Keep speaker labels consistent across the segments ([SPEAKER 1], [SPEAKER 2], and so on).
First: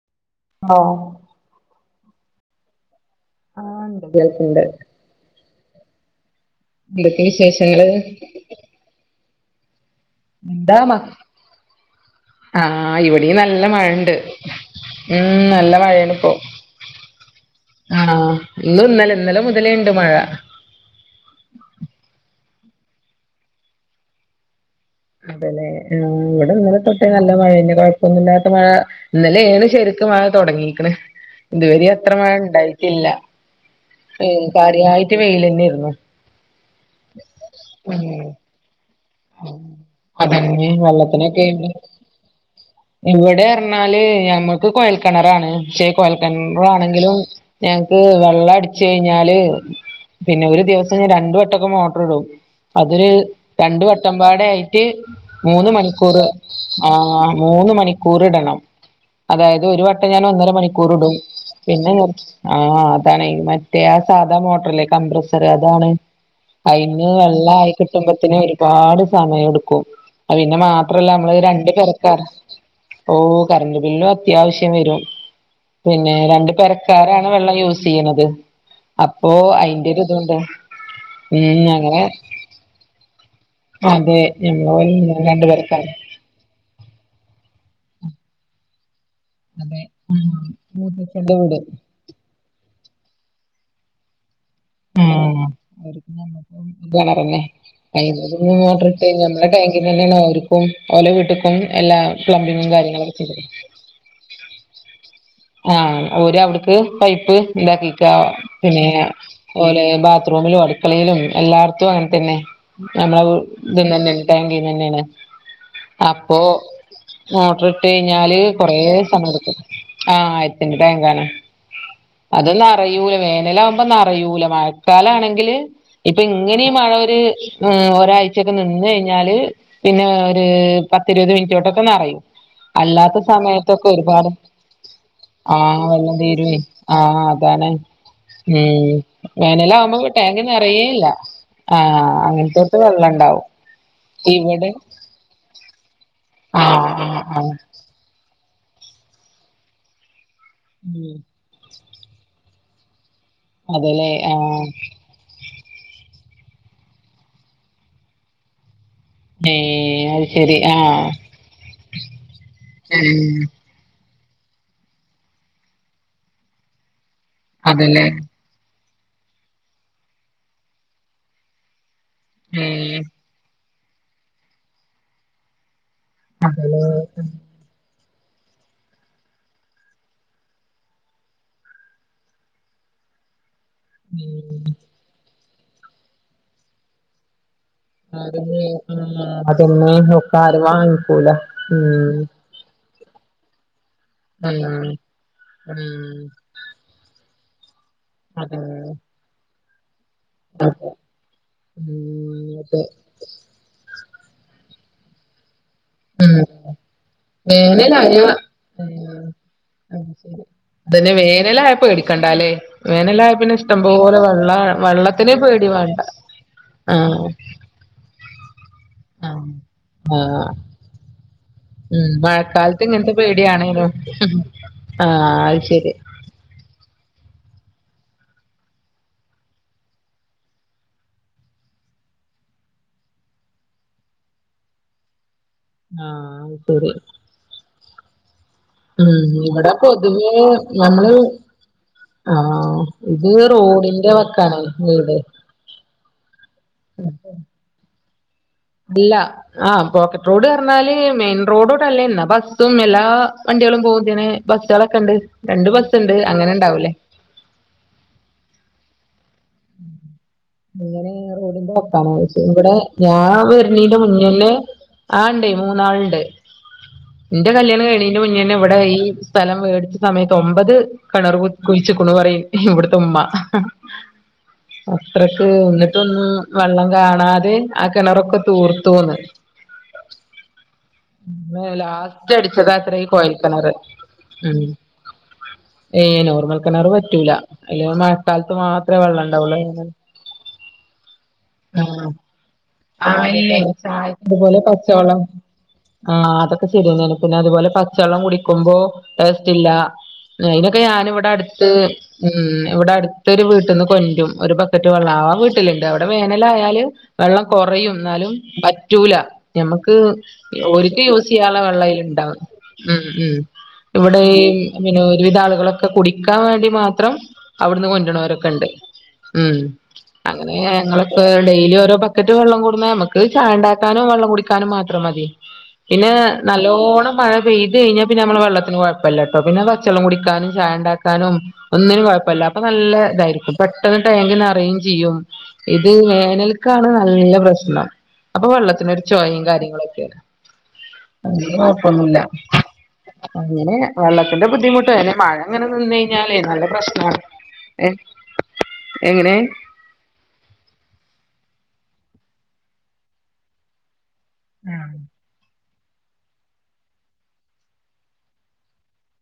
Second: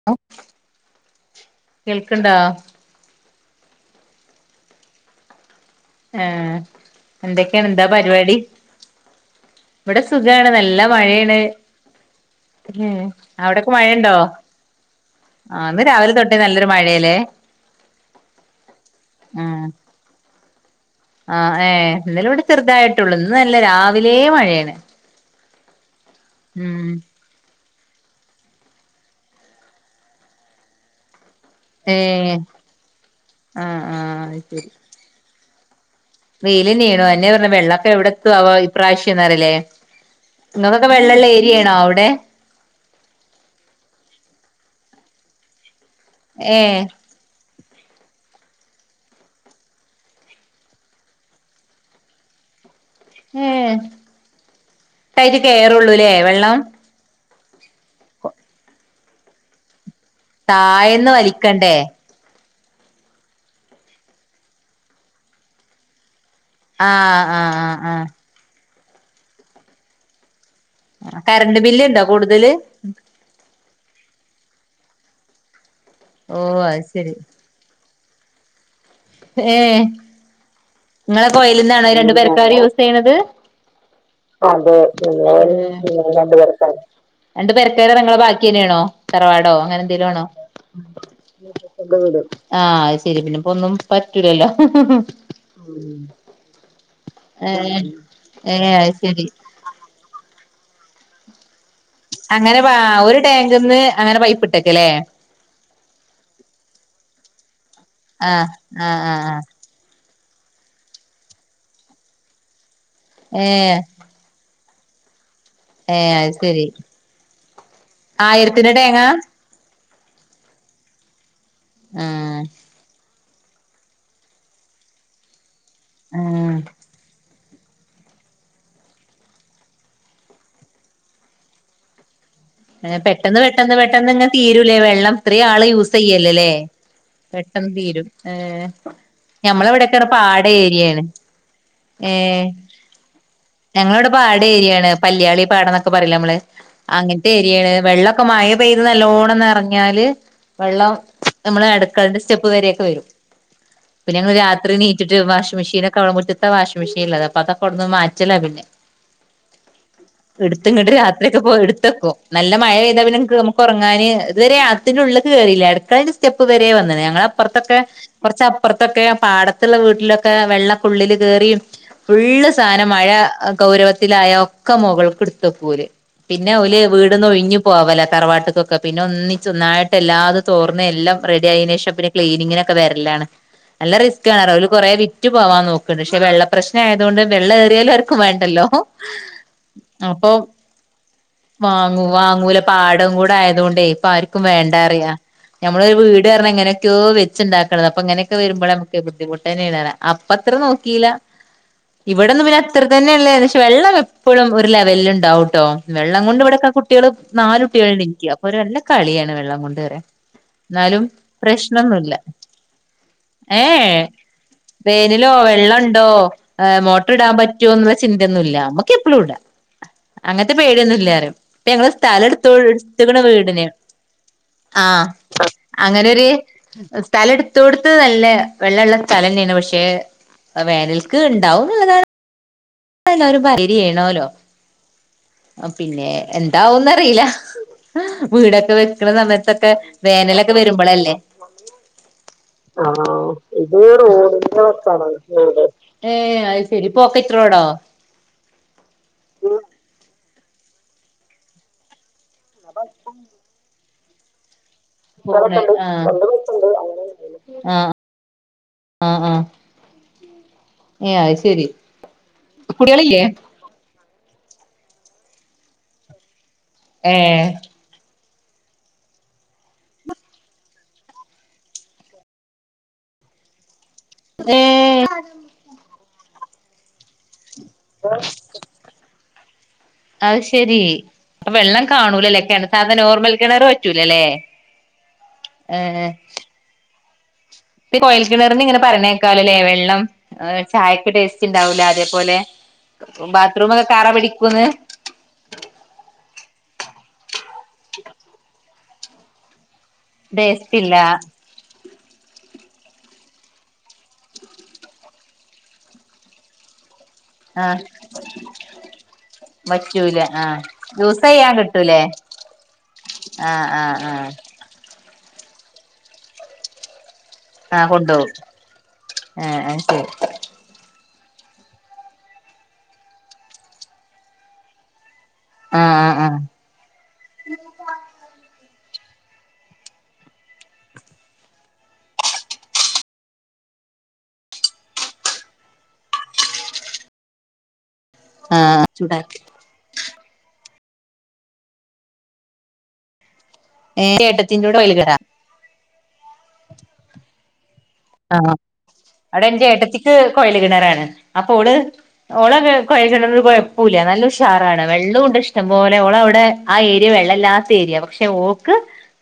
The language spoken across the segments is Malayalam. [SPEAKER 1] [inaudible]
[SPEAKER 2] ഹലോ
[SPEAKER 1] കേൾക്ക്ണ്ടോ
[SPEAKER 2] ആഹ് ഇണ്ട് കേൾക്ക്ണ്ട്
[SPEAKER 1] ആഹ്
[SPEAKER 2] എന്തൊക്കെ
[SPEAKER 1] എന്തക്കെ എന്താ
[SPEAKER 2] വിശേഷങ്ങള്
[SPEAKER 1] പരിപാടി ഇവിടെ സുഖാണ്
[SPEAKER 2] എന്താ
[SPEAKER 1] നല്ല
[SPEAKER 2] മ
[SPEAKER 1] മഴേണ് ഉം
[SPEAKER 2] ആഹ് ഇവിടെയും നല്ല
[SPEAKER 1] അവിടൊക്കെ
[SPEAKER 2] മഴണ്ട്
[SPEAKER 1] മഴയുണ്ടോ
[SPEAKER 2] ഉം
[SPEAKER 1] ആഹ്
[SPEAKER 2] നല്ല
[SPEAKER 1] ഇന്ന് രാവിലെ തൊട്ടേ നല്ലൊരു മഴേല്ലേ
[SPEAKER 2] ആണോ ഇന്ന് ഇന്നലെ ഇന്നലെ മുതലേണ്ട് മഴ
[SPEAKER 1] ആഹ് ഏഹ് ഇന്നലെ ഇവിടെ ചെറുതായിട്ടുള്ളൂ ഇന്ന് നല്ല രാവിലെ മഴേണ്
[SPEAKER 2] അതല്ലെ ഇവടെ ഇന്നലെ തൊട്ടേ ന ല്ല മഴെന്നെ കൊഴപ്പൊന്നുല്ലാത്ത മഴ ഇന്നലെയെണ് ശെരിക്ക് മഴ തൊടങ്ങീക്കണ് ഇതുവരെ അത്ര മഴ
[SPEAKER 1] ഏഹ്
[SPEAKER 2] ഇണ്ടായിട്ടില്ല
[SPEAKER 1] ആഹ് ആഹ്
[SPEAKER 2] ഉം കാര്യായിട്ട് വെയിലന്നെയാരുന്നു
[SPEAKER 1] വെയിലെന്നെണു അതന്നെ പറഞ്ഞ വെള്ളൊക്കെ എവടക്കെ ആവോ പ്രാശ്യംന്നറില്ലേ
[SPEAKER 2] അതന്നെ
[SPEAKER 1] നിങ്ങക്കൊക്കെ വെള്ളള്ള ഏരിയാണോ അവടെ
[SPEAKER 2] ഇവടെ പർഞ്ഞാല് ഞമ്മക്ക് കോയൽക്കെണറാണ് പക്ഷേ കോയൽ കെണറ്
[SPEAKER 1] ഏഹ്
[SPEAKER 2] ആണെങ്കിലും ഞങ്ങക്ക് വെള്ളം അടിച്ച് കഴിഞ്ഞാല് പിന്നെ ഒരു ദിവസം ഞാൻ രണ്ടു വട്ടൊക്കെ മോട്ടർ ഇടും അതൊരു
[SPEAKER 1] ഏഹ്
[SPEAKER 2] രണ്ടു വട്ടമ്പാടെ ആയിട്ട്
[SPEAKER 1] ട്ടായിട്ട്
[SPEAKER 2] മൂന്ന്
[SPEAKER 1] കേറുള്ളൂല്ലേ
[SPEAKER 2] മണിക്കൂറ്
[SPEAKER 1] വെള്ളം
[SPEAKER 2] ആഹ് മൂന്ന് മണിക്കൂർ ഇടണം അതായത് ഒരുവ ട്ടം ഞാൻ ഒന്നര മണിക്കൂർ
[SPEAKER 1] താഴേന്ന്
[SPEAKER 2] ഇടും
[SPEAKER 1] വലിക്കണ്ടേ
[SPEAKER 2] പിന്നെ കൊ ആഹ് അതാണേ മറ്റേ ആ സാധാ മോട്ടറില്ലേ കംമ്പ്രസറ് അതാണ് അതിന്
[SPEAKER 1] ആഹ്
[SPEAKER 2] വെള്ള
[SPEAKER 1] ആഹ്
[SPEAKER 2] ആയി
[SPEAKER 1] ആഹ്
[SPEAKER 2] കിട്ടുമ്പത്തേന് ഒരുപാട് സമയം എടുക്കും അത് പിന്നെ മാ ത്രല്ല
[SPEAKER 1] ആഹ്
[SPEAKER 2] നമ്മള്
[SPEAKER 1] കറണ്ട്
[SPEAKER 2] രണ്ട്
[SPEAKER 1] ബില്ല് ഇണ്ടോ
[SPEAKER 2] പെരക്കാണ്
[SPEAKER 1] കൂടുതല്
[SPEAKER 2] ഓഹ് കറണ്ട് ബില്ലും അത്യാവശ്യം വരും പിന്നെ
[SPEAKER 1] ഓ
[SPEAKER 2] രണ്ട്
[SPEAKER 1] അത് ശരി
[SPEAKER 2] പെരക്കാരാണ് വെള്ളം യൂസ് ചെയ്യണത് അപ്പോ
[SPEAKER 1] ഏഹ്
[SPEAKER 2] അയിന്റെ ഒരു ഇതുണ്ട്
[SPEAKER 1] നിങ്ങള
[SPEAKER 2] ഉം
[SPEAKER 1] കോയലിന്നാണോ
[SPEAKER 2] അങ്ങനെ
[SPEAKER 1] രണ്ടു പെരക്കാര് യൂസ് ചെയ്യണത്
[SPEAKER 2] അതെ ഞമ്മള്
[SPEAKER 1] അതെ
[SPEAKER 2] പോലെ രണ്ട് പെരക്കാര്
[SPEAKER 1] [unintelligible] രണ്ട് പെരക്കാര് രണ്ട് പെരക്കാര് നിങ്ങളെ ബാക്കിന്നെയാണോ തറവാടോ അങ്ങനെ
[SPEAKER 2] അതെ
[SPEAKER 1] എന്തെലും ആണോ
[SPEAKER 2] ഉം മൂത്തച്ഛന്റെ വീട്
[SPEAKER 1] ആഹ് അത് ശെരി പിന്നെ ഇപ്പ ഒന്നും പറ്റൂലല്ലോ
[SPEAKER 2] [inaudible] [unintelligible]
[SPEAKER 1] ഏഹ് ഏഹ് അത് ശരി
[SPEAKER 2] ഇതിന്നെന്നേണ് ഓര്ക്കും ഓലെ വീട്ട്ക്കും എല്ലാ
[SPEAKER 1] അങ്ങനെ
[SPEAKER 2] പ്ലംബിങ്ങും
[SPEAKER 1] വാ
[SPEAKER 2] കാര്യങ്ങളൊക്കെ
[SPEAKER 1] ഒരു
[SPEAKER 2] ചെയ്തത്
[SPEAKER 1] ടാങ്ക്ന്ന് അങ്ങനെ പൈപ്പ് ഇട്ടേക്കലേ
[SPEAKER 2] ആഹ് ഓരവ്ട്ക്ക് പൈപ്പ് ന്താക്കിക്കാ
[SPEAKER 1] ആഹ്
[SPEAKER 2] പിന്നേ
[SPEAKER 1] ആഹ് ആഹ് ആഹ്
[SPEAKER 2] ഓലെ ബാത്റൂമിലും അട്ക്കളേലും എല്ലാട്ത്തും അങ്ങനെ തന്നെ നമ്മളെ വ്
[SPEAKER 1] ഏഹ്
[SPEAKER 2] ഇത് ന്നെന്നേണ് ടാങ്കീന്നെന്നേണ്
[SPEAKER 1] ഏഹ് അത്
[SPEAKER 2] അപ്പോ
[SPEAKER 1] ശരി
[SPEAKER 2] മോട്ട്റിട്ട് കയിഞ്ഞാല്
[SPEAKER 1] ആയിരത്തിന്റെ
[SPEAKER 2] കൊറേ
[SPEAKER 1] ടാങ്ങാ
[SPEAKER 2] സമയെട്ക്കും ആഹ് ആയിര്ത്തിന്റെ ടാങ്കാണ് അതും
[SPEAKER 1] ആഹ്
[SPEAKER 2] നെറയൂല വേനലാ മ്പാ നറയൂല മഴക്കാലാണെങ്കില് ഇപ്പോ ഇങ്ങനേ ഈ മഴ ഒര് മമ്മ് ഒരാഴ്ച്ചെക്കെ നിന്ന് കയിഞ്ഞാല് പിന്നെ ഒര് പത്തിരുപത് മിനിറ്റോണ്ടൊക്കെ നറയും അല്ലാത്ത
[SPEAKER 1] പെട്ടെന്ന് പെട്ടെന്ന്
[SPEAKER 2] സമയത്തൊക്കെ
[SPEAKER 1] പെട്ടെന്ന് ഇങ്ങ
[SPEAKER 2] ഒരുപാട്
[SPEAKER 1] തീരൂലേ വെള്ളം ഇത്രേയാള്
[SPEAKER 2] ആഹ്
[SPEAKER 1] യൂസ്
[SPEAKER 2] വെള്ളം
[SPEAKER 1] ചെയ്യല്ലേലേ
[SPEAKER 2] തീരുവേ ആഹ് അതാണ്
[SPEAKER 1] പെട്ടെന്ന് തീരും ഏഹ്
[SPEAKER 2] ഉം
[SPEAKER 1] ഞമ്മളെവ്ടെക്കെ റ്ഞ്ഞ
[SPEAKER 2] വേനലാവുമ്പോ ടാങ്ക്
[SPEAKER 1] പാടേരിയേണ്
[SPEAKER 2] നിറയേയില്ല ആഹ്
[SPEAKER 1] ഏഹ്
[SPEAKER 2] അങ്ങനത്തോടത്ത് വെള്ളം ഉണ്ടാവും
[SPEAKER 1] ഞങ്ങളോടെ
[SPEAKER 2] ഇവിടെ
[SPEAKER 1] പാടേരിയേണ് പല്യാളി പാടന്നൊക്കെ പറയുല്ലേ അമ്മള്
[SPEAKER 2] ആഹ്
[SPEAKER 1] അങ്ങ
[SPEAKER 2] ആഹ് ആഹ്
[SPEAKER 1] വെള്ളൊക്കെ മയ പെയ്ത് നല്ലോണം നറഞ്ഞാല് വെള്ളം
[SPEAKER 2] ഉം
[SPEAKER 1] നമ്മളെ അട്ക്കളന്റെ സ്റ്റെപ്പ് വരെക്കെ വരും
[SPEAKER 2] അതല്ലേ
[SPEAKER 1] പിന്നെ ഞങ്ങള്
[SPEAKER 2] ആഹ്
[SPEAKER 1] രാത്രി ണീ ച്ച്ട്ട് വാഷിങ് മിഷീനൊക്കവ്ടെ മുറ്റത്താ വാഷിംങ്മിഷീന്ള്ളത് അതൊക്കെ വട്ന്ന് മാറ്റല പിന്നെ
[SPEAKER 2] ഏഹ് അത് ശരി
[SPEAKER 1] എട്ത്ത്ങ്ങട്ട്
[SPEAKER 2] ആഹ്
[SPEAKER 1] രാത്രിയൊക്കെപ്പൊ എട്ത്തക്കും നല്ല മഴ പെയ്താ
[SPEAKER 2] ഉം
[SPEAKER 1] പിന്നെൻക്ക്‌ ഒറങ്ങാന് ഇത് വരെ ആത്തിനുള്ള്ക്ക് കേറീല്ല അട്ക്കളേന്റെ സ്റ്റെപ്പ് വരെ വന്ന്ണ് ഞങ്ങള അപ്പർത്തക്കെ
[SPEAKER 2] അതല്ലേ
[SPEAKER 1] കൊറച്ചപ്പർത്തൊക്കെ പാടത്ത്ള്ള വീട്ടിലൊക്കെ വെള്ളം ഉള്ളില് കേറീം ഫുള്ള് സാധനം
[SPEAKER 2] ഉം
[SPEAKER 1] മഴ ഗൗരവത്തിലായ ഒക്കെ മൊകൾക്ക് എട്ത്ത് വെക്കും ഓല് പിന്നെ ഓല്
[SPEAKER 2] അതല്ലേ ഉം
[SPEAKER 1] വീട്ന്നൊഴി ഴിഞ്ഞ് പോവലാ തറവാട്ട്ക്കൊക്കെ പിന്നെ ഒന്നിച്ച് ഒന്നായിട്ടെല്ലാതും തോർന്ന് എല്ലാം റെഡി ആയീന് ശേഷം പിന്നെ ക്ലീനിങ്ങിനൊക്കെ വെരലാണ് നല്ല റിസ്ക്കാണ് അവര് കൊറേ വിറ്റ് പോവാൻ നോക്ക്ണ്ട് പക്ഷെ വെള്ള പ്രശ് നായതോണ്ട് വെള്ളം ഏറിയാലും ആർക്കും
[SPEAKER 2] ആരും
[SPEAKER 1] വേണ്ടല്ലോ
[SPEAKER 2] ആഹ് അതൊന്നും
[SPEAKER 1] അപ്പോ
[SPEAKER 2] ഒക്കെ ആരും വാങ്ങിക്കൂല ഉം
[SPEAKER 1] വാങ്ങുവാ ങ്ങൂല പാടോം കൂടെ ആയതോണ്ടേ ഇപ്പൊ ആർക്കും
[SPEAKER 2] ഉം
[SPEAKER 1] വേണ്ടാറയാ ഞമ്മൾ ഒര്
[SPEAKER 2] ഉം
[SPEAKER 1] വീട് പറഞ്ഞ എങ്ങനൊക്കെയോ വെ വെച്ച്ണ്ടാക്കണതാ അപ്പങ്ങനെക്കെ
[SPEAKER 2] അതെ
[SPEAKER 1] വെരുമ്പോ അമ്മക്ക് ബുദ്ധിമുട്ടെന്നേണ് പറയ അ പ്പത്ര
[SPEAKER 2] അതെ
[SPEAKER 1] നോക്കീല
[SPEAKER 2] ഉം
[SPEAKER 1] ഇവടെന്ന് പിന്നെ
[SPEAKER 2] അതെ
[SPEAKER 1] അത്ര തെന്നെ ലേകദേശം വെള്ളം എപ്പൊഴും ഒരു ലെവലിൽ ണ്ടാവൂട്ടോ വെള്ളം കൊണ്ട്
[SPEAKER 2] ഉം
[SPEAKER 1] ഇവിടക്ക കു കുട്ട്യേള് നാല് കുട്ട്യേൾണ്ട്
[SPEAKER 2] വേനലായ
[SPEAKER 1] ൻക്ക് അപ്പൊ ഓര് നല്ല കളിയാണ് വെള്ളം കൊണ്ട് വരെ
[SPEAKER 2] പിന്നെ വേനലായ പേടിക്കണ്ടാ ലേ വേനലായ പിന്നെ ഇഷ്ടം പോലെ വെള്ളാ
[SPEAKER 1] വേനലോ വെള്ളണ്ടോ ഏഹ് മോട്ടർ
[SPEAKER 2] ആഹ്
[SPEAKER 1] ഇടാൻ പറ്റ് റ്റോന്ന്ള്ളെ ചിന്തയൊന്നുല്ല അമ്മക്ക് എപ്പളും ഇട
[SPEAKER 2] ആഹ് ആഹ്
[SPEAKER 1] അങ്ങൻത്തെ പേടിയൊന്നുല്ലാറം പ്പൊ ഞങ്ങള്
[SPEAKER 2] ഉം
[SPEAKER 1] സ്ഥലം എട്ത്തുൾ
[SPEAKER 2] മഴക്കാലത്ത് ഇങ്ങനത്തെ
[SPEAKER 1] ട്ത്ത്ക്ക്ണ് വീടിന്
[SPEAKER 2] പേടിയാണേനും
[SPEAKER 1] ആഹ്
[SPEAKER 2] അത് ശരി
[SPEAKER 1] അങ്ങനൊര് സ്ഥലം എട്ത്തോട്ത്ത് നല്ല വെള്ളള്ള സ്ഥലന്നേണ് പക്ഷേ വേനൽക്ക് ണ്ടാവുന്ന്ള്ളതാണ് ഇപ്പോ എല്ലാരും പറയലില്ലെനോലോ പിന്നെ
[SPEAKER 2] ആഹ് അത് ശരി
[SPEAKER 1] എന്താവൂന്നറീല വീടൊക്കെ വെക്കണ
[SPEAKER 2] ഉം ഇവിടെ
[SPEAKER 1] സമയത്തൊക്കെ
[SPEAKER 2] പൊതുവേ
[SPEAKER 1] വേനലൊക്കെ വരുമ്പളല്ലേ
[SPEAKER 2] നമ്മള്
[SPEAKER 1] ആഹ് ഇത് റോഡിന്റെ വക്കാണ് വീട് ഏഹ് അത്ശെരി പോക്കറ്റ് റോഡോ
[SPEAKER 2] അല്ല ആഹ് പോക്കറ്റ് റോഡ് പറഞ്ഞാല് മെയിൻ റോഡൂടല്ല എന്നാ ബസ്സും എല്ലാ വണ്ട്യളും പോകുന്നേണ് ബസ്സാളൊക്കെ ണ്ട്
[SPEAKER 1] പോണെ
[SPEAKER 2] രണ്ട്
[SPEAKER 1] ആഹ്
[SPEAKER 2] ബസ്സ്ണ്ട് അങ്ങനെ ണ്ടാവൂല്ലേ
[SPEAKER 1] ആഹ് ആഹ് ആഹ്
[SPEAKER 2] ഇങ്ങനെ
[SPEAKER 1] ഏഹ് അത് ശരി
[SPEAKER 2] റോഡിന്റെ വക്കാണോ ചോയ്ച്ചേ ഇവിടെ
[SPEAKER 1] കുട്ടികളില്ലേ
[SPEAKER 2] രാവി ണീന്റെ മുന്നിലെ ആഹ് ണ്ട് മൂന്നാള്ണ്ട്
[SPEAKER 1] ഏഹ്
[SPEAKER 2] ന്റെ കല്യാണം കഴി ന്റെ മുന്നെന്നെ വടെ ഈ സ്ഥലം വേടിച്ച സമയത്ത് ഒമ്പത് കെണർ കു കുയിച്ച്ക്ക്ണു പറയും ഇവിട്ത്തെ ഉമ്മ
[SPEAKER 1] ഏഹ്
[SPEAKER 2] അത്രക്ക് ഒന്നിട്ടൊന്നും വെള്ളം കാണാതെ ആ കിണറൊക്കെ തൂർത്തുന്ന്
[SPEAKER 1] അയ്ശരി അപ്പൊ വെള്ളം
[SPEAKER 2] ലാസ്റ്റ്
[SPEAKER 1] കാണൂലല്ലേ കിണ
[SPEAKER 2] അടിച്ചതാത്ര
[SPEAKER 1] സാധാ
[SPEAKER 2] ഈ കോയൽ
[SPEAKER 1] നോർമൽ കിണറ് വറ്റൂലല്ലേ
[SPEAKER 2] ഉം
[SPEAKER 1] ഏഹ്
[SPEAKER 2] കെണറ് വറ്റൂലാ അല്ലേൽ മഴക്കാലത്ത് മാത്രവെള്ള
[SPEAKER 1] ലേ വെള്ളം ചായക്ക് ടേസ്റ്റ്ണ്ടാവൂല
[SPEAKER 2] ആഹ്
[SPEAKER 1] അതേപോലെ
[SPEAKER 2] ആഹ് ഇല്ലേ
[SPEAKER 1] ബാത്റൂമൊക്കെ കറ
[SPEAKER 2] ചായക്ക്‌ ഇതുപോലെ
[SPEAKER 1] പിടിക്കൂന്ന്
[SPEAKER 2] പച്ചവെളളം ആഹ് അതൊക്കെ ശെരിനേനു പിന്നെ അതുപോലെ പച്ചള്ളം കുടിക്കുമ്പോ ടേസ്റ്റ് ഇല്ല
[SPEAKER 1] ടേസ്റ്റ്
[SPEAKER 2] അയിനൊക്കെ
[SPEAKER 1] ഇല്ല
[SPEAKER 2] ഞാനവിടെ അടുത്ത് ഉം ഇവിടെ അടുത്തൊരു വീട്ടിൽന്ന് കൊൻ്റും ഒരു ബക്കറ്റ് വെള്ള ആ വീട്ടില്ണ്ട് അവിടെ വേനലായല് വെള്ളം
[SPEAKER 1] ആഹ്
[SPEAKER 2] കൊറയും എന്നാലും വറ്റൂല ഞമ്മക്ക്
[SPEAKER 1] പറ്റൂല ആഹ്
[SPEAKER 2] ഓരിക്ക്‌
[SPEAKER 1] യൂസ് ചെയ്യാൻ
[SPEAKER 2] യൂസയ്യനുള്ള
[SPEAKER 1] കിട്ടൂലേ
[SPEAKER 2] വെള്ളയില് ഇണ്ടാവും ഉം ഉം
[SPEAKER 1] ആഹ് ആഹ്
[SPEAKER 2] ഇവിടേ
[SPEAKER 1] ആഹ്
[SPEAKER 2] പിന്നെരുവിധാളുകളൊക്കെ കുടിക്കാൻ വാണ്ടി മാത്രം
[SPEAKER 1] ആഹ്
[SPEAKER 2] അവിടുന്ന്
[SPEAKER 1] കൊണ്ടോവും
[SPEAKER 2] കൊൻ്റുരണാരൊക്കെണ്ട് ഉം
[SPEAKER 1] ആഹ് അത് ശരി
[SPEAKER 2] അങ്ങനെ ഞങ്ങളൊക്ക ഡെയിലി ഓരോ ബ ക്കറ്റ് വെള്ളകൊടുന്നാ മ്മക്ക് ചായണ്ടാക്കാനും വെള്ളം കുടിക്കാനും മാത്രം മതി
[SPEAKER 1] ആഹ്
[SPEAKER 2] പിന്നെ
[SPEAKER 1] ആഹ് ആഹ്
[SPEAKER 2] നല്ലോണം മഴ പെയ്തയിഞ്ഞാൽ പിന്നെ നമ്മള വെള്ളത്തിന് കൊയപ്പില്ലട്ടോ പിന്നെ പച്ചളളം കുടിക്കാനും ചായണ്ടാക്കാനും ഒന്നിനു കൊഴപ്പല്ല അപ്പൊ നല്ല ഇതായിരിക്കും പെട്ടെന്ന് ടാങ്ക് നെറേഞ്ചയ്യും ഇത് വേനൽക്കാണ് നല്ല പ്രശ്നം അപ്പൊ
[SPEAKER 1] ആഹ്
[SPEAKER 2] വെള്ളത്തിന ഒരു
[SPEAKER 1] ചൂടാക്കി
[SPEAKER 2] ചൊയും കാര്യങ്ങളൊക്കെയാ കൊഴപ്പൊന്നുല്ല അങ്ങനെ
[SPEAKER 1] ഏഹ്
[SPEAKER 2] വെള്ളത്തിന്റെ
[SPEAKER 1] ഏട്ടത്തിന്റെ കൂടെ
[SPEAKER 2] ബുദ്ധിമുട്ട്
[SPEAKER 1] ഓയില്
[SPEAKER 2] അയന്നെ
[SPEAKER 1] കടാ
[SPEAKER 2] മഴ ഇങ്ങനെ നിന്നയ്ഞ്ഞാലേ നല്ല പ്രശ്നമാണ് ഏഹ്
[SPEAKER 1] ആഹ് അഹ അവിടന്റെ ഏട്ടത്തി കൊയല് കിണറാണ് അപ്പൊ ഓള് ഓള കെയല് കിണറെകെയപ്പുല പോല നല്ല ഷാറാണ്
[SPEAKER 2] ആഹ്
[SPEAKER 1] വെള്ളുണ്ട് ഇഷ്ടം പോലെ ഓളവിടെ ആഹ ഏരിയ വെള്ളല്ലാത്ത ഏരിയാ പക്ഷെ ഓക്ക്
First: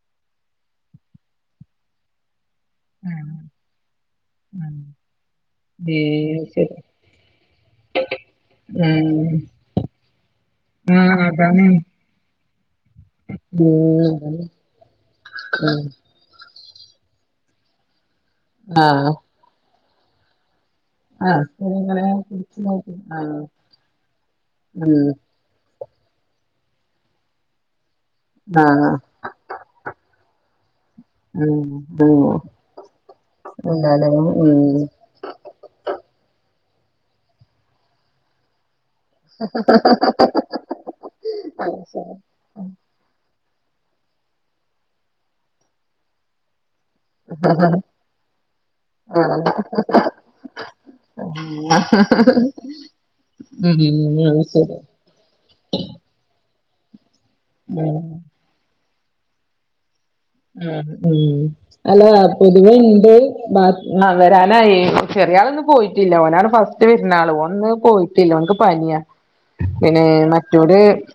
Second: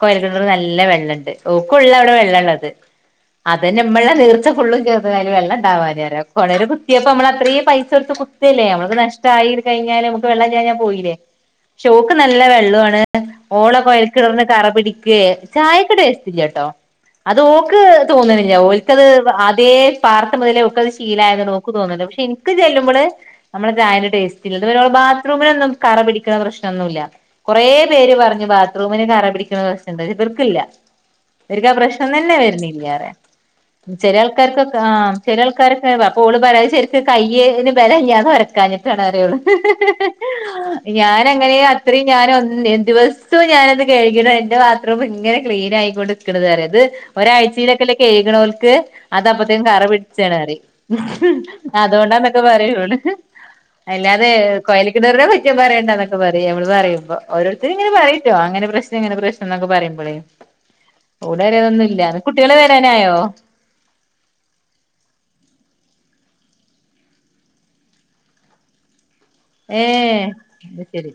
[SPEAKER 1] കോയൽക്കണറ് നല്ല വെള്ളണ്ട് ഓക്കുള്ള അവിടെ വെള്ളള്ളത്
[SPEAKER 2] ആഹ്
[SPEAKER 1] അതന്നെ നമ്മളെ നീർച്ച ഫുള്ളും
[SPEAKER 2] ആഹ്
[SPEAKER 1] ചെയ്തയില് വെള്ളണ്ടാവാനാ
[SPEAKER 2] ഏഹ് ശരി
[SPEAKER 1] കൊഴല്കുത്തിയപ്പോ നമ്മള അത്രേയും പൈസടുത്ത് കുത്ത ല്ലേ നമുക്ക്
[SPEAKER 2] ഉം
[SPEAKER 1] നഷ്ടായി കയഞ്ഞാല് നമുക്ക് വെള്ള ല്ലാഞ്ഞാപോയില്ലേ
[SPEAKER 2] ആഹ് അതാണ്
[SPEAKER 1] ഷോക്ക് നല്ല വെള്ളവുണ് ഓള
[SPEAKER 2] ഉം
[SPEAKER 1] കൊയൽക്കിണർന്ന് കറ പിടിക്ക
[SPEAKER 2] ഉം
[SPEAKER 1] ചായക്ക് ടെസ്റ്റില്ലാട്ടോ അത് ഓക്ക് തോന്നനില്ല ഓൽക്കത്
[SPEAKER 2] ആഹ്
[SPEAKER 1] ആദ്യ പാർത്ത മുതലേ ഓക്കത് ശീ
[SPEAKER 2] ആഹ്
[SPEAKER 1] ശീലായന്ന് ഓക്ക് തോന്നില്ല
[SPEAKER 2] ഇങ്ങനെ
[SPEAKER 1] പക്ഷെ ഇൻക്ക്
[SPEAKER 2] പിടിച്ച് നോക്കും
[SPEAKER 1] ചെല്ലുമ്പോള്
[SPEAKER 2] ആഹ്
[SPEAKER 1] നമ്മള ചായന്റെ ടേസ്റ്റില്ല
[SPEAKER 2] ഉം
[SPEAKER 1] [unintelligible] റൂമിനൊന്നു കറ പിടിക്കണ പ്രശനൊന്നുല്ല കെറേ പേര് പറഞ്ഞ്
[SPEAKER 2] ആഹ്
[SPEAKER 1] ബാത്റൂമിന് കറ പിടിക്കുന്ന പ്രശ്നിണ്ട് ഇവർക്കില്ല
[SPEAKER 2] ഉം
[SPEAKER 1] ഇവരിക്ക് ആഹ പ്രശ്നം തന്നെ
[SPEAKER 2] ഉം
[SPEAKER 1] വെരുന്നില്ല ങ്ങനെ
[SPEAKER 2] എന്താലേ ഉം
[SPEAKER 1] ചെലയൾക്കാർക്കക്കെ ആഹ് ചെലൾക്കാരൊക്കെ പ്പോള് പറെ ശരിക്കക്ക് കയ്യന് ബലല്ലഞ്ഞാന്ന് വരക്കാഞ്ഞ പറയുള്ളു ഞാനങ്ങനെ അത്രയും ഞാനൊന്ന [unintelligible] ദിവ ദിസം ഞാനത് കഴിക്കണം എന്റെ ബാത്റൂം ഇങ്ങനെ ക്ലീനായിക്കൊണ്ട് ഇക്കണേറാ ഇത് ഒരാഴ്ച ശീലൊക്കക്കെ കെയ്കണോൽക്ക് അത്
[SPEAKER 2] ആഹ് ഉം
[SPEAKER 1] അപ്പത്തേക്കും കറ പിടിച്ചാണ്റിയും
[SPEAKER 2] അത്
[SPEAKER 1] അതൊണ്ടന്നൊക്കെ പറയു ഓള് അല്ലാതെ
[SPEAKER 2] ശരി
[SPEAKER 1] കൊയല് കിണറിനെ കുറ്റം പറയണ്ടന്നൊക്കെ പറയു നമ്മള് പറുമ്പോ
[SPEAKER 2] ഉം
[SPEAKER 1] ഓരോരുത്തങ്ങനെ
[SPEAKER 2] ഉം
[SPEAKER 1] പറയട്ടോ അങ്ങനെ പ്രശനം ങ്ങന പ്രശ്നം എന്നക്കെ പറയുമ്പോഴ്
[SPEAKER 2] ആഹ് ഉം അല്ല
[SPEAKER 1] കുട്ടികള്
[SPEAKER 2] പൊതുവെ ഇണ്ട്
[SPEAKER 1] വരാനായോ
[SPEAKER 2] വരാനായി ചെറിയ ആളൊന്നും പോയിറ്റില്ല ഓനാണ് ഫസ്റ്റ് വിരുന്നാള് ഓന് പോയി റ്റില്ല ഓൻക്ക് പനിയാ
[SPEAKER 1] ഏ
[SPEAKER 2] പിന്നെ മറ്റോര്
[SPEAKER 1] അത് ശരി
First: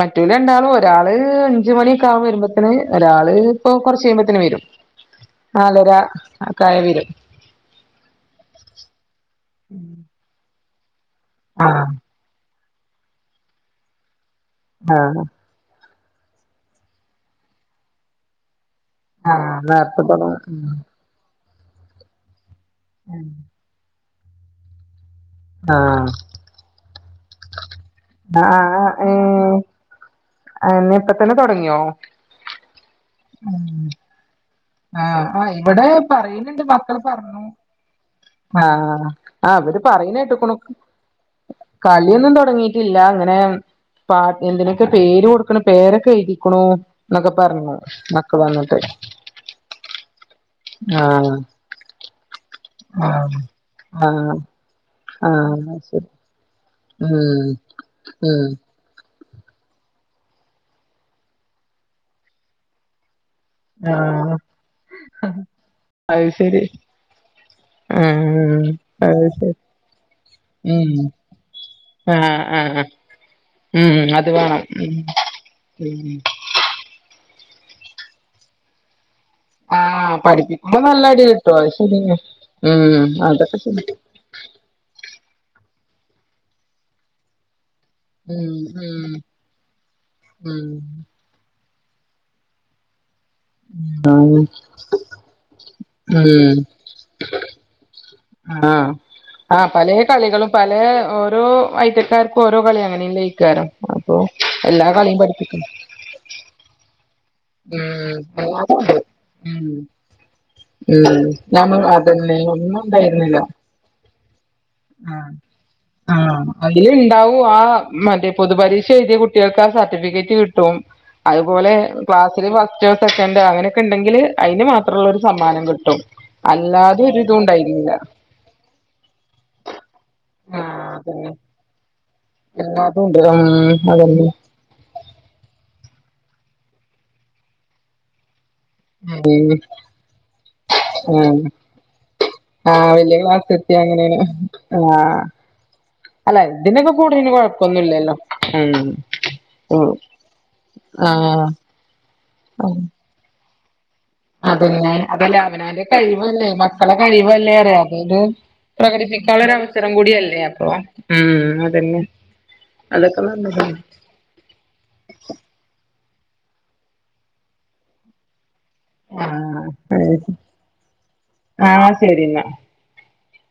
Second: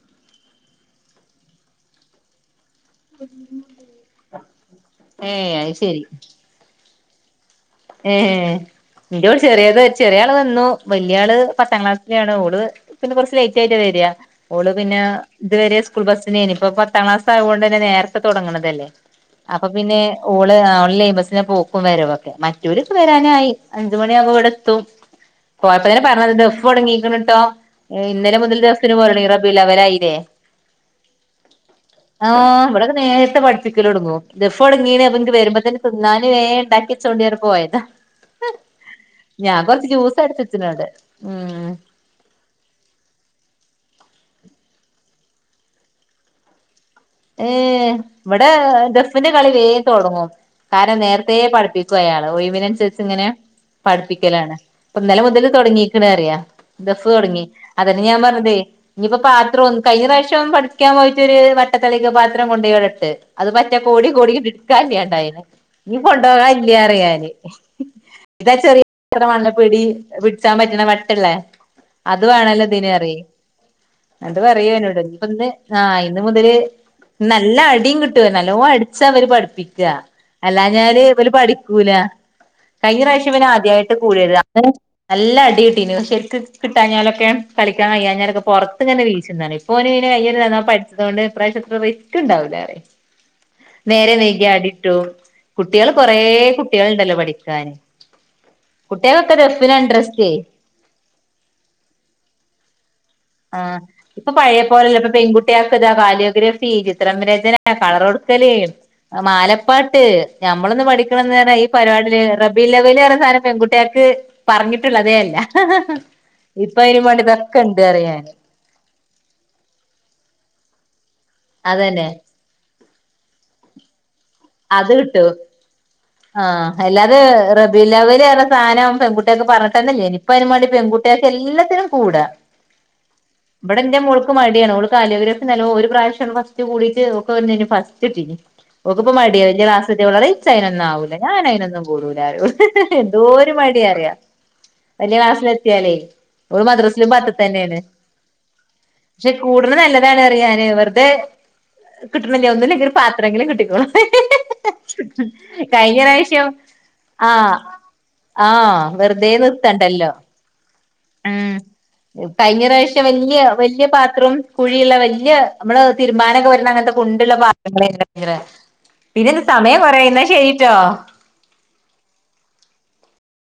[SPEAKER 2] മറ്റോല് രണ്ടാളും ഒരാള് അഞ്ച് മണിയൊക്കെ ആവു വരുമ്പോത്തന് ഒര ഇപ്പൊ കൊറച്ച് കഴിയുമ്പോത്തന് വരും
[SPEAKER 1] ഏ അത്
[SPEAKER 2] നാലരകായ വെരും
[SPEAKER 1] ഏഹ് എന്ന് ഇന്റെവിടെ ചെറിയത് ചെറിയാള് വന്നു വല്യയാള് പത്താം
[SPEAKER 2] ആഹ്
[SPEAKER 1] ക്ലാസ്സിലാണ് ഓള് പിന്നെ കൊറച്ച് ലേയിറ്റായിട്ടാ വെരിയ ഓള് പിന്നാ
[SPEAKER 2] ആഹ്
[SPEAKER 1] ഇതുവരെ സ്കൂൾ ബസ്സിനേനു ഇപ്പൊ പത്താക്ലാസായുണ്ടന്നെ നേരത്തെ തൊടങ്ങണതല്ലേ
[SPEAKER 2] ആഹ്
[SPEAKER 1] അപ്പൊ പിന്നെ
[SPEAKER 2] നേരത്തെ
[SPEAKER 1] ഓള്
[SPEAKER 2] തൊടങ്ങും
[SPEAKER 1] ആഹ് ലെയിൻബസ്സിനാ പോക്ക് ക്കു വരവൊക്കെ മറ്റോര് വെരാനായി അഞ്ചു മണിയാവമ്പോ ഇവിടെത്തും പോയപ്പതന്നെ
[SPEAKER 2] ആഹ്
[SPEAKER 1] പറഞ്ഞത് ദഫ് തുടങ്ങീിക്കണ കേട്ടോ ഇന്നലെ
[SPEAKER 2] ആഹ്
[SPEAKER 1] മുതൽദഫിൻ പോവാൻ തൊടങ്ങീക്ക്ണ് റബിഉൽ അവ്വൽ അയീലെ അവലായില്ലേ
[SPEAKER 2] പ്പ തന്നെ തുടങ്ങിയോ
[SPEAKER 1] ആഹ് ഇവിടെക്കെ നേരത്തെ പഠിപ്പിക്കലോടുങ്ങും ദഫ് തൊടങ്ങീണ്, അപ്പൊ
[SPEAKER 2] ആഹ്
[SPEAKER 1] ഇൻക്ക്
[SPEAKER 2] ആഹ്
[SPEAKER 1] വരുമ്പോ തന്നെ
[SPEAKER 2] ഇവിടെ
[SPEAKER 1] തിന്നാനും വേ ഉണ്ടാക്കി ചോണ്ടിറഞ് പോയതാ
[SPEAKER 2] ആഹ
[SPEAKER 1] ഞാൻ
[SPEAKER 2] അവര്
[SPEAKER 1] കൊറച്ച് ജ്യൂസ്
[SPEAKER 2] പറയുന്ന
[SPEAKER 1] അടിച്ച്
[SPEAKER 2] കേട്ട്ണക്ക്ണു
[SPEAKER 1] വെച്ച്ണ് അവടെ ഉം
[SPEAKER 2] കളിയൊന്നും തുടങ്ങി ല്ല അങ്ങനെ പ എന്തിനൊക്കെ പേര് കൊടുക്കണ പേരൊക്കെ എഴുരിക്കണു
[SPEAKER 1] ഏഹ ഇവിടെ ദഫിന്റെ കളി വേ തുടങ്ങും കാരണം
[SPEAKER 2] ആഹ്
[SPEAKER 1] നേരത്തെപഠിപ്പിക്കു അയാള് ഒയിവിന് അനുസരിച്ച് ഇങ്ങനെ
[SPEAKER 2] ആഹ് ആഹ്
[SPEAKER 1] പഠിപ്പിക്കലാണ് ഇപ്പൊ ഇന്നലെ മുതൽ
[SPEAKER 2] ആഹ്
[SPEAKER 1] തുടങ്ങീക്കണ
[SPEAKER 2] ശരി
[SPEAKER 1] അറിയാ ദഫ് തുടങ്ങി
[SPEAKER 2] ഉം
[SPEAKER 1] അതന്നെ ഞാൻ
[SPEAKER 2] ഉം
[SPEAKER 1] പറഞ്ഞതേ ഇനിയിപ്പോ പാത്രം ഒ കഴിഞ്ഞ പ്രാവശ്യം പഠിക്കാൻ പോയിട്ട് ഒരു വട്ടത്തളിക്ക് പാത്രം കൊണ്ടവിടട്ട് അത് പ റ്റേ കോടി കോടി
[SPEAKER 2] ആഹ്
[SPEAKER 1] ഇടുക്കല്ലണ്ടയി, ഇഞ്ഞി
[SPEAKER 2] അത് ശരി
[SPEAKER 1] കൊണ്ടകല്ല്യ റിയാന് ഇതാ
[SPEAKER 2] ആഹ്
[SPEAKER 1] ചെറിയ
[SPEAKER 2] അത്
[SPEAKER 1] പാത്ര
[SPEAKER 2] ശരി
[SPEAKER 1] പിടി പിടിച്ചാൻ പറ്റണ
[SPEAKER 2] ഉം
[SPEAKER 1] വട്ട്ള്ളെ അത്
[SPEAKER 2] ആഹ്
[SPEAKER 1] വാണല്ലോ
[SPEAKER 2] ആഹ്
[SPEAKER 1] ദിന് റിയ
[SPEAKER 2] ഉം
[SPEAKER 1] അത്
[SPEAKER 2] വേണം ഉം
[SPEAKER 1] പറയന്നോട് ഇപ്പ ഇന്ന് ആഹ്
[SPEAKER 2] ഉം
[SPEAKER 1] ഇന്ന് മുതല് നല്ല അടിയും കിട്ടു നല്ലോ അടിച്ച അവര് പഠ ടിപ്പിക്ക
[SPEAKER 2] ആഹ്
[SPEAKER 1] അല്ലാ
[SPEAKER 2] പഠിപ്പിക്കുമ്പോ
[SPEAKER 1] ഞാല്
[SPEAKER 2] നല്ല അടി
[SPEAKER 1] ഇവല്
[SPEAKER 2] കിട്ടും അത്
[SPEAKER 1] പഠിക്കൂല
[SPEAKER 2] ശരിയാ
[SPEAKER 1] കഴിഞ്ഞ
[SPEAKER 2] ഉം
[SPEAKER 1] പ്രാവശ്യം വന്
[SPEAKER 2] അതൊക്കെ ശരി
[SPEAKER 1] ആദ്യായിട്ട് കൂടിയത് നല്ല അടി കട്ടീന്ശരിക്ക് കിട്ടാഞ്ഞാലൊക്കെ കളിക്കാ കയ്യഞ്ഞലൊക്കെ പുറത്ത് ഇങ്ങന
[SPEAKER 2] ഉം
[SPEAKER 1] വീശുന്നതാണ് ഇപ്പോ ഓന് കന്യ്ഞ്ഞ
[SPEAKER 2] ഉം
[SPEAKER 1] കുറി
[SPEAKER 2] ഉം
[SPEAKER 1] പഠിച്ചത് കൊണ്ട് ഇപ്രവശ്യം അത്ര റിസ് ക്ണ്ടാവൂലറ നേരെ
[SPEAKER 2] ആഹ്
[SPEAKER 1] വൈകി അടിട്ടും കുട്ടികൾ കൊറെ
[SPEAKER 2] ഉം
[SPEAKER 1] കുട്ടികൾണ്ടല്ലോ പഠിക്കാന്
[SPEAKER 2] ആഹ്
[SPEAKER 1] കുട്ടികൊക്കെ
[SPEAKER 2] ആഹ്
[SPEAKER 1] ദഫിന
[SPEAKER 2] പലേ
[SPEAKER 1] ഇൻഡ്രസ്റ്റ്
[SPEAKER 2] കളികളും പലേ ഓരോ ഐറ്റക്കാർക്കും ഓരോ കളി അങ്ങനെല്ല
[SPEAKER 1] ആഹ് ഇപ്പൊ പഴയ പോലല്ല ഇപ്പ
[SPEAKER 2] പഠിപ്പിക്കണം
[SPEAKER 1] പെൺകുട്ടിയക്ക ഇതാ കാലിയോഗ്രാഫി ചിത്രംവര
[SPEAKER 2] ഉം
[SPEAKER 1] കളടുക്കല്
[SPEAKER 2] എല്ലാതും ഉണ്ട് ഉം
[SPEAKER 1] മാലപ്പാട്ട് നമ്മളൊന്ന്
[SPEAKER 2] ഉം
[SPEAKER 1] പഠിക്കണെന്ന് ഈ
[SPEAKER 2] ഞമ്മ
[SPEAKER 1] പരിപാടിലെർന്നു
[SPEAKER 2] അതന്നെ
[SPEAKER 1] റബീൽ
[SPEAKER 2] ഒന്നും
[SPEAKER 1] അവ്വല് ന്ന റഞ്ഞ
[SPEAKER 2] ഉണ്ടായിരുന്നില്ല
[SPEAKER 1] സാധനം പെൺകുട്ടിയർക്ക് പറഞ്ഞിട്ടുള്ളതേ അല്ല
[SPEAKER 2] ആഹ്
[SPEAKER 1] ഇപ്പൊ
[SPEAKER 2] അതില
[SPEAKER 1] അയിനും വേണ്ടി
[SPEAKER 2] ഉണ്ടാവും ആ
[SPEAKER 1] ഇതൊക്കെ ഇണ്ട് പറയും
[SPEAKER 2] മദ്
[SPEAKER 1] ഞാന്
[SPEAKER 2] പൊതുപരീക്ഷ എഴുതിയ കുട്ടികൾക്ക് ആ സർട്ടിഫിക്കറ്റ് കിട്ടും അതുപോലെ
[SPEAKER 1] അതന്നെ
[SPEAKER 2] പത്തില് ഫസ്‌റ്റോ സെക്കന്റോ അങ്ങനൊക്കെണ്ടെങ്കിൽ
[SPEAKER 1] അത് കിട്ടു ആഹ
[SPEAKER 2] ഒരു
[SPEAKER 1] അല്ലാതെ
[SPEAKER 2] ഇതും ഉണ്ടായിരുന്നില്ല
[SPEAKER 1] റബിലവല് നറഞ്ഞ സാധനം പെൺകുട്ടി കുട്ടക്കെ പറഞ്ഞിട്ടന്നല്ലേയ്നി ഇപ്പ യ്നിം മാണ്ടി പെൺകുട്ടിക്കല്ലാത്തിനും കൂടാ
[SPEAKER 2] എല്ലതുംണ്ട് ഉം അതന്നെ
[SPEAKER 1] കാലിയോഗ്രഫി നല്ലൊ ഒരു പ്രാവശ്യ ഫസ്റ്റ് കൂടിയിട്ട് ഓക്ക് ഒന്നില് ഫസ്റ്റ്കിട്ടീക്ക് നമുക്കിപ്പ മടിയ
[SPEAKER 2] ഉം
[SPEAKER 1] വലിയ ക്ലാസ്സി ത്തെ വളരെ ഇച്ച അതിനൊന്ന ആവൂല
[SPEAKER 2] ഉം
[SPEAKER 1] ഞാന അതിനൊന്നും കൂടൂലന്നാറിം
[SPEAKER 2] ആ വലിയ ക്ലാസ്
[SPEAKER 1] എന്തോരു
[SPEAKER 2] എത്തിയ
[SPEAKER 1] മടിയ അറി
[SPEAKER 2] അങ്ങനെയാണ് ആ
[SPEAKER 1] വലിയക്ലാസ്സില എത്തിയാലേ
[SPEAKER 2] അല്ല
[SPEAKER 1] ഓള്
[SPEAKER 2] ഇതിനൊക്കെ
[SPEAKER 1] മദ്രാസിലും
[SPEAKER 2] കൂടതിന്
[SPEAKER 1] പത്തിതന്നെയാണ്
[SPEAKER 2] കൊഴപ്പൊന്നുമില്ലല്ലോ ഉം
[SPEAKER 1] പക്ഷെ കൂടുണത് നല്ലതാണ് അറിയാന് ഇർ
[SPEAKER 2] ആഹ്
[SPEAKER 1] കിട്ടണല്ലഒന്നുല്ലെങ്കി ഒരു പത്രെങ്കിലും കിട്ടിക്കോളും
[SPEAKER 2] അതന്നെ അതല്ലേ അവനാന്റെ
[SPEAKER 1] കഴിഞ്ഞ പ്രാവശ്യം
[SPEAKER 2] കഴിവല്ലേ മക്കളെ കഴിവല്ലേ
[SPEAKER 1] ആഹ്
[SPEAKER 2] അതരു
[SPEAKER 1] ആഹ് വെറുതെ
[SPEAKER 2] പ്രകടിപ്പിക്കുള്ളൊരവസരം
[SPEAKER 1] നിർത്തണ്ടല്ലോ
[SPEAKER 2] കൂടിയല്ലേ അപ്പൊ ഉം അതന്നെ
[SPEAKER 1] കഴിഞ്ഞ പ്രാവശ്യ
[SPEAKER 2] അതൊക്കെ
[SPEAKER 1] വലിയ
[SPEAKER 2] നല്ലതാണ്
[SPEAKER 1] വലിയ പാത്രം കുഴിയുള്ള വല്യ നമ്മള് തീരുമ്പാനൊ ക്കെ പറ്റ്ണഅങ്ങനത്തെ കുണ്ടുള്ള പാത്രങ്ള് കിട്ടിയെകണ് പിന്നെ ഇത് സമയം
[SPEAKER 2] ആഹ്
[SPEAKER 1] കുറയിന്നാ ശരിട്ടോ
[SPEAKER 2] ആഹ് ശരി എന്നാ